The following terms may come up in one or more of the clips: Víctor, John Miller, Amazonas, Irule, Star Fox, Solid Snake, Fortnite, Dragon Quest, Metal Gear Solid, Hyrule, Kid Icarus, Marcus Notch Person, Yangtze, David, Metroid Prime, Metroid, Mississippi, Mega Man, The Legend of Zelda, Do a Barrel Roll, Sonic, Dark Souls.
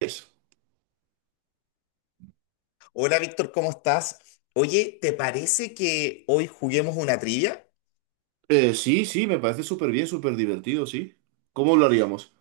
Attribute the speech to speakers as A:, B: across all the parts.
A: Es.
B: Hola Víctor, ¿cómo estás? Oye, ¿te parece que hoy juguemos una trivia?
A: Sí, me parece súper bien, súper divertido, sí. ¿Cómo lo haríamos?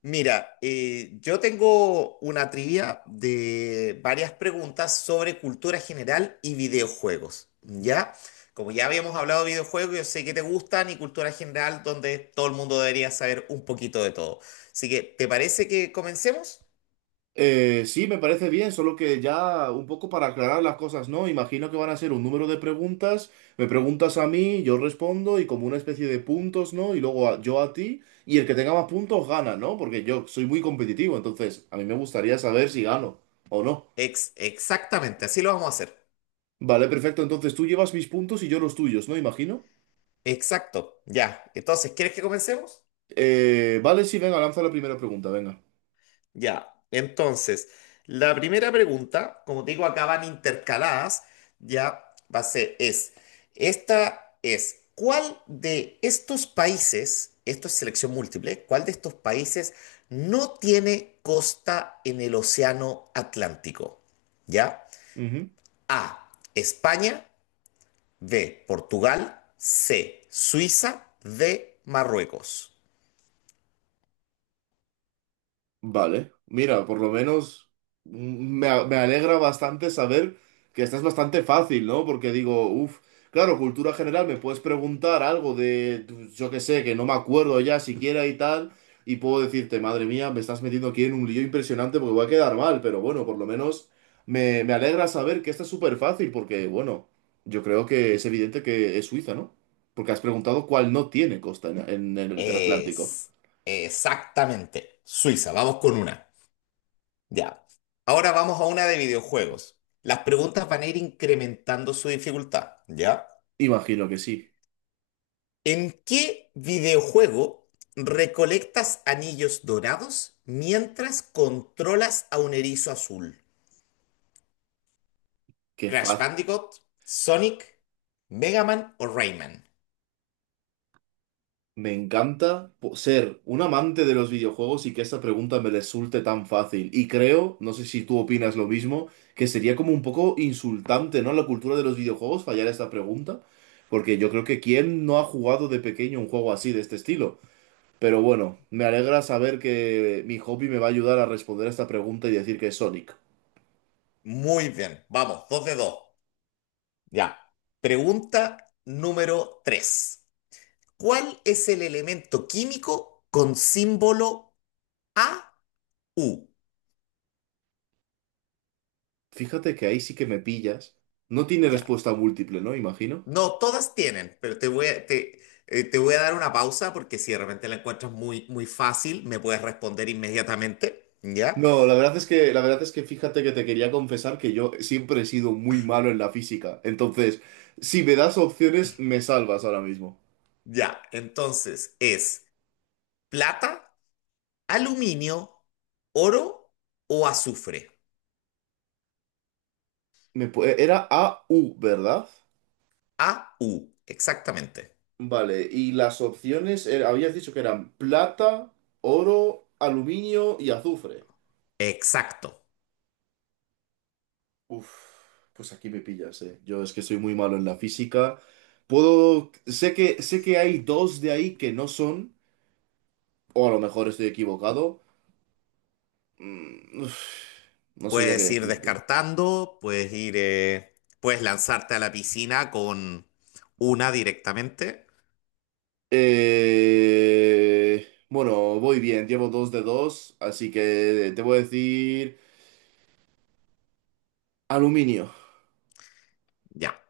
B: Mira, yo tengo una trivia de varias preguntas sobre cultura general y videojuegos, ¿ya? Como ya habíamos hablado de videojuegos, yo sé que te gustan y cultura general, donde todo el mundo debería saber un poquito de todo. Así que, ¿te parece que comencemos?
A: Sí, me parece bien, solo que ya un poco para aclarar las cosas, ¿no? Imagino que van a ser un número de preguntas, me preguntas a mí, yo respondo y como una especie de puntos, ¿no? Y luego yo a ti, y el que tenga más puntos gana, ¿no? Porque yo soy muy competitivo, entonces a mí me gustaría saber si gano o no.
B: Exactamente, así lo vamos a hacer.
A: Vale, perfecto, entonces tú llevas mis puntos y yo los tuyos, ¿no? Imagino.
B: Exacto, ya. Entonces, ¿quieres que comencemos?
A: Vale, sí, venga, lanza la primera pregunta, venga.
B: Ya, entonces, la primera pregunta, como te digo, acá van intercaladas, ya va a ser, es, esta es, ¿cuál de estos países, esto es selección múltiple, cuál de estos países no tiene costa en el Océano Atlántico? ¿Ya?
A: Ujú.
B: A, España, B, Portugal, C, Suiza, D, Marruecos.
A: Vale, mira, por lo menos me alegra bastante saber que estás bastante fácil, ¿no? Porque digo, uff, claro, cultura general, me puedes preguntar algo de, pues, yo qué sé, que no me acuerdo ya siquiera y tal, y puedo decirte, madre mía, me estás metiendo aquí en un lío impresionante porque voy a quedar mal, pero bueno, por lo menos me alegra saber que esta es súper fácil porque, bueno, yo creo que es evidente que es Suiza, ¿no? Porque has preguntado cuál no tiene costa en el Atlántico.
B: Es exactamente Suiza, vamos con una. Ya. Ahora vamos a una de videojuegos. Las preguntas van a ir incrementando su dificultad, ¿ya?
A: Imagino que sí.
B: ¿En qué videojuego recolectas anillos dorados mientras controlas a un erizo azul?
A: Qué
B: ¿Crash
A: fácil.
B: Bandicoot, Sonic, Mega Man o Rayman?
A: Ser un amante de los videojuegos y que esta pregunta me resulte tan fácil. Y creo, no sé si tú opinas lo mismo, que sería como un poco insultante, ¿no?, a la cultura de los videojuegos fallar esta pregunta, porque yo creo que quién no ha jugado de pequeño un juego así de este estilo. Pero bueno, me alegra saber que mi hobby me va a ayudar a responder a esta pregunta y decir que es Sonic.
B: Muy bien, vamos, dos de dos. Ya. Pregunta número 3. ¿Cuál es el elemento químico con símbolo AU?
A: Fíjate que ahí sí que me pillas. No tiene
B: Ya.
A: respuesta múltiple, ¿no? Imagino.
B: No, todas tienen, pero te voy a dar una pausa porque si de repente la encuentras muy, muy fácil, me puedes responder inmediatamente, ¿ya?
A: No, la verdad es que fíjate que te quería confesar que yo siempre he sido muy malo en la física. Entonces, si me das opciones, me salvas ahora mismo.
B: Ya, entonces es plata, aluminio, oro o azufre.
A: Era AU, ¿verdad?
B: AU exactamente.
A: Vale, y las opciones, habías dicho que eran plata, oro, aluminio y azufre.
B: Exacto.
A: Uf, pues aquí me pillas, eh. Yo es que soy muy malo en la física. Sé que hay dos de ahí que no son, o a lo mejor estoy equivocado. Mm, uf, no sabría qué
B: Puedes ir
A: decirte.
B: descartando, puedes lanzarte a la piscina con una directamente.
A: Bueno, voy bien, llevo dos de dos, así que te voy a decir aluminio.
B: Ya,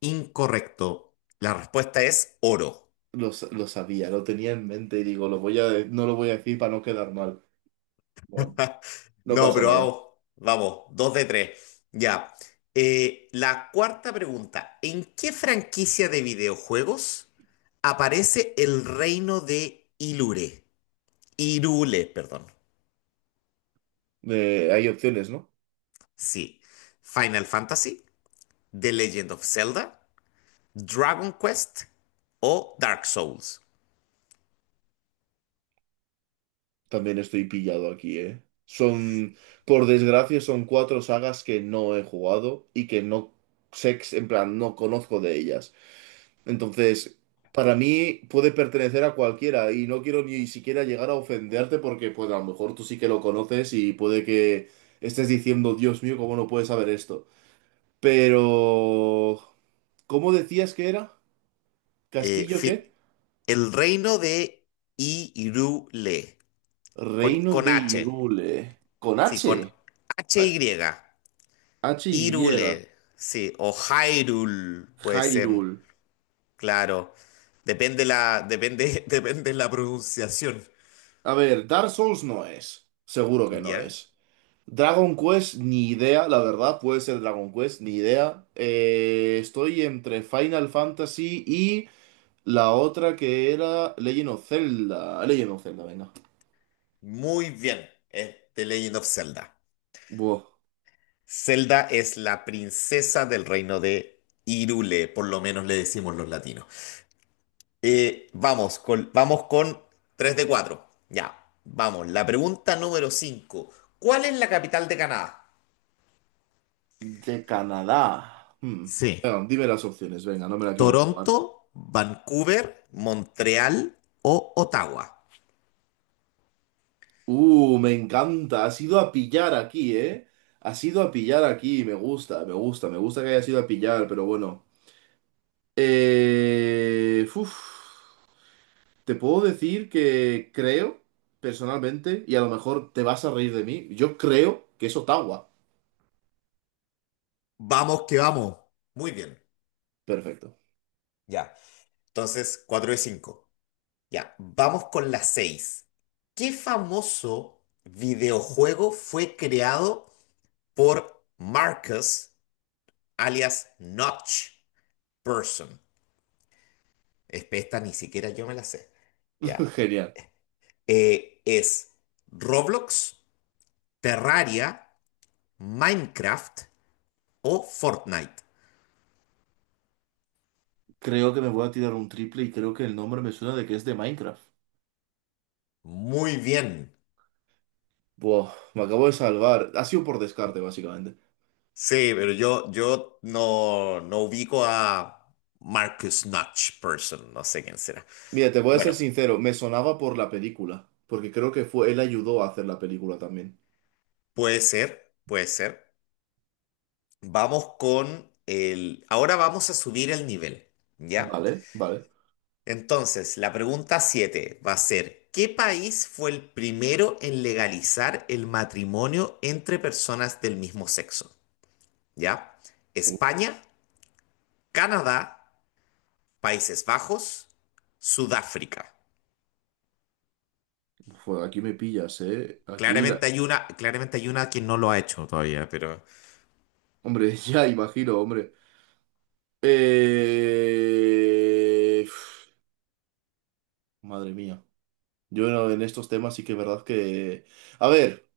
B: incorrecto. La respuesta es oro.
A: Lo sabía, lo tenía en mente y digo, lo voy a, de- no lo voy a decir para no quedar mal. Bueno, no
B: No,
A: pasa
B: pero
A: nada.
B: vamos, vamos, dos de tres. Ya. La cuarta pregunta. ¿En qué franquicia de videojuegos aparece el reino de Ilure? Irule, perdón.
A: Hay opciones, ¿no?
B: Sí. Final Fantasy, The Legend of Zelda, Dragon Quest o Dark Souls.
A: También estoy pillado aquí, ¿eh? Son, por desgracia, son cuatro sagas que no he jugado y que no sé, ex- en plan, no conozco de ellas. Entonces, para mí puede pertenecer a cualquiera y no quiero ni siquiera llegar a ofenderte porque pues a lo mejor tú sí que lo conoces y puede que estés diciendo, Dios mío, ¿cómo no puedes saber esto? Pero... ¿Cómo decías que era?
B: Eh,
A: ¿Castillo qué?
B: fi- el reino de Irule, con,
A: Reino
B: con
A: de
B: H.
A: Hyrule. Con
B: Sí,
A: H.
B: con H y.
A: H-Y.
B: Hyrule, sí, o Hyrule puede ser,
A: Hyrule.
B: claro. Depende, depende la pronunciación,
A: A ver, Dark Souls no es. Seguro que no
B: ¿ya?
A: es. Dragon Quest, ni idea, la verdad, puede ser Dragon Quest, ni idea. Estoy entre Final Fantasy y la otra que era Legend of Zelda. Legend of Zelda, venga.
B: Muy bien, es The Legend of Zelda.
A: Buah,
B: Zelda es la princesa del reino de Hyrule, por lo menos le decimos los latinos. Vamos con 3 de 4, ya, vamos. La pregunta número 5, ¿cuál es la capital de Canadá?
A: de Canadá. Hmm.
B: Sí.
A: Venga, dime las opciones, venga, no me la quiero jugar.
B: Toronto, Vancouver, Montreal o Ottawa.
A: Me encanta, has ido a pillar aquí, ¿eh? Has ido a pillar aquí, me gusta que hayas ido a pillar, pero bueno. Uf. Te puedo decir que creo, personalmente, y a lo mejor te vas a reír de mí, yo creo que es Ottawa.
B: Vamos que vamos. Muy bien.
A: Perfecto.
B: Ya. Entonces, 4 de 5. Ya. Vamos con la 6. ¿Qué famoso videojuego fue creado por Marcus, alias Notch Person? Esta ni siquiera yo me la sé. Ya.
A: Genial.
B: Es Roblox, Terraria, Minecraft o Fortnite.
A: Creo que me voy a tirar un triple y creo que el nombre me suena de que es de Minecraft.
B: Muy bien.
A: Buah, me acabo de salvar. Ha sido por descarte, básicamente.
B: Sí, pero yo no ubico a Marcus Notch Person, no sé quién será.
A: Mira, te voy a ser
B: Bueno,
A: sincero, me sonaba por la película, porque creo que fue, él ayudó a hacer la película también.
B: puede ser, puede ser. Ahora vamos a subir el nivel, ¿ya?
A: Vale, vale.
B: Entonces, la pregunta 7 va a ser, ¿qué país fue el primero en legalizar el matrimonio entre personas del mismo sexo? ¿Ya?
A: Uf,
B: España, Canadá, Países Bajos, Sudáfrica.
A: aquí me pillas, ¿eh? Aquí la...
B: Claramente hay una que no lo ha hecho todavía, pero
A: Hombre, ya imagino, hombre. Eh... Madre mía. Yo no- En estos temas sí que es verdad que... A ver,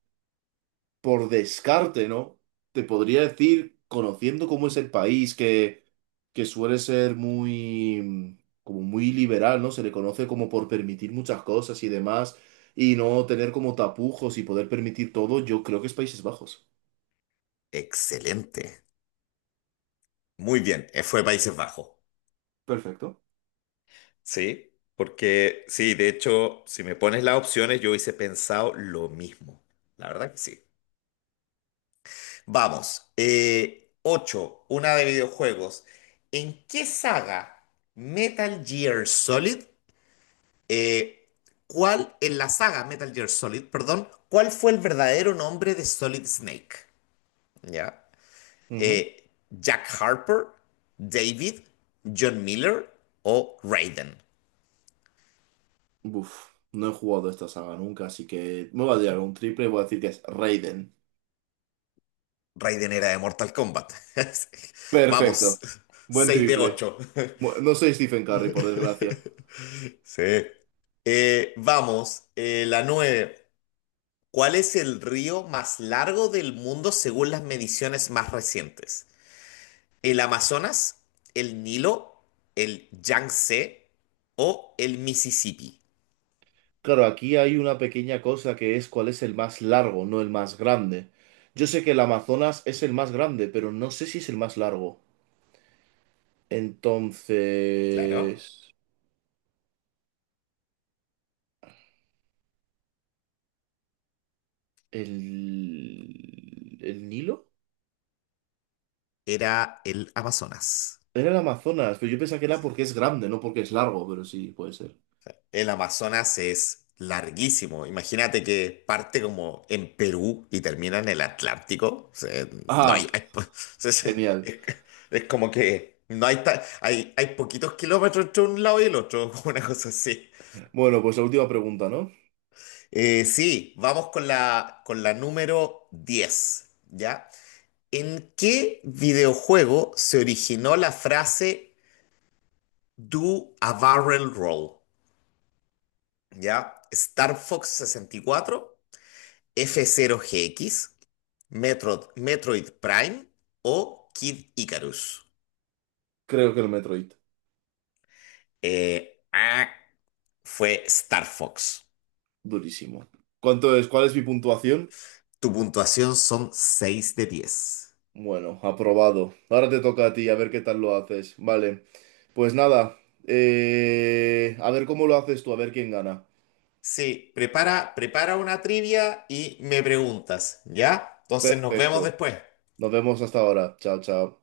A: por descarte, ¿no? Te podría decir, conociendo cómo es el país, que suele ser muy... como muy liberal, ¿no? Se le conoce como por permitir muchas cosas y demás, y no tener como tapujos y poder permitir todo, yo creo que es Países Bajos.
B: excelente. Muy bien, fue Países Bajos.
A: Perfecto.
B: Sí, porque sí, de hecho, si me pones las opciones, yo hubiese pensado lo mismo. La verdad que sí. Vamos, 8, una de videojuegos. ¿En qué saga Metal Gear Solid, eh, en la saga Metal Gear Solid, perdón, ¿cuál fue el verdadero nombre de Solid Snake? ¿Ya?
A: Ujú.
B: Jack Harper, David, John Miller o Raiden.
A: Uf, no he jugado esta saga nunca, así que me voy a tirar un triple y voy a decir que es Raiden.
B: Raiden era de Mortal Kombat.
A: Perfecto.
B: Vamos,
A: Buen
B: 6 de
A: triple.
B: 8.
A: No soy Stephen Curry, por desgracia.
B: Sí. Vamos, la 9. ¿Cuál es el río más largo del mundo según las mediciones más recientes? ¿El Amazonas, el Nilo, el Yangtze o el Mississippi?
A: Claro, aquí hay una pequeña cosa que es cuál es el más largo, no el más grande. Yo sé que el Amazonas es el más grande, pero no sé si es el más largo.
B: Claro,
A: Entonces, ¿el Nilo?
B: era el Amazonas.
A: Era el Amazonas, pero yo pensaba que era porque es grande, no porque es largo, pero sí, puede ser.
B: El Amazonas es larguísimo. Imagínate que parte como en Perú y termina en el Atlántico. O sea, no hay,
A: Ah,
B: hay po- es,
A: genial.
B: es- es como que no hay, ta- hay poquitos kilómetros entre un lado y el otro, una cosa así.
A: Bueno, pues la última pregunta, ¿no?
B: Sí, vamos con la número 10. ¿Ya? ¿En qué videojuego se originó la frase Do a Barrel Roll? ¿Ya? Star Fox 64. F0GX, Metroid Prime o Kid Icarus.
A: Creo que el Metroid.
B: Ah, fue Star Fox.
A: Durísimo. ¿Cuánto es? ¿Cuál es mi puntuación?
B: Tu puntuación son 6 de 10.
A: Bueno, aprobado. Ahora te toca a ti, a ver qué tal lo haces. Vale. Pues nada. A ver cómo lo haces tú, a ver quién gana.
B: Sí, prepara, prepara una trivia y me preguntas, ¿ya? Entonces nos vemos
A: Perfecto.
B: después.
A: Nos vemos hasta ahora. Chao, chao.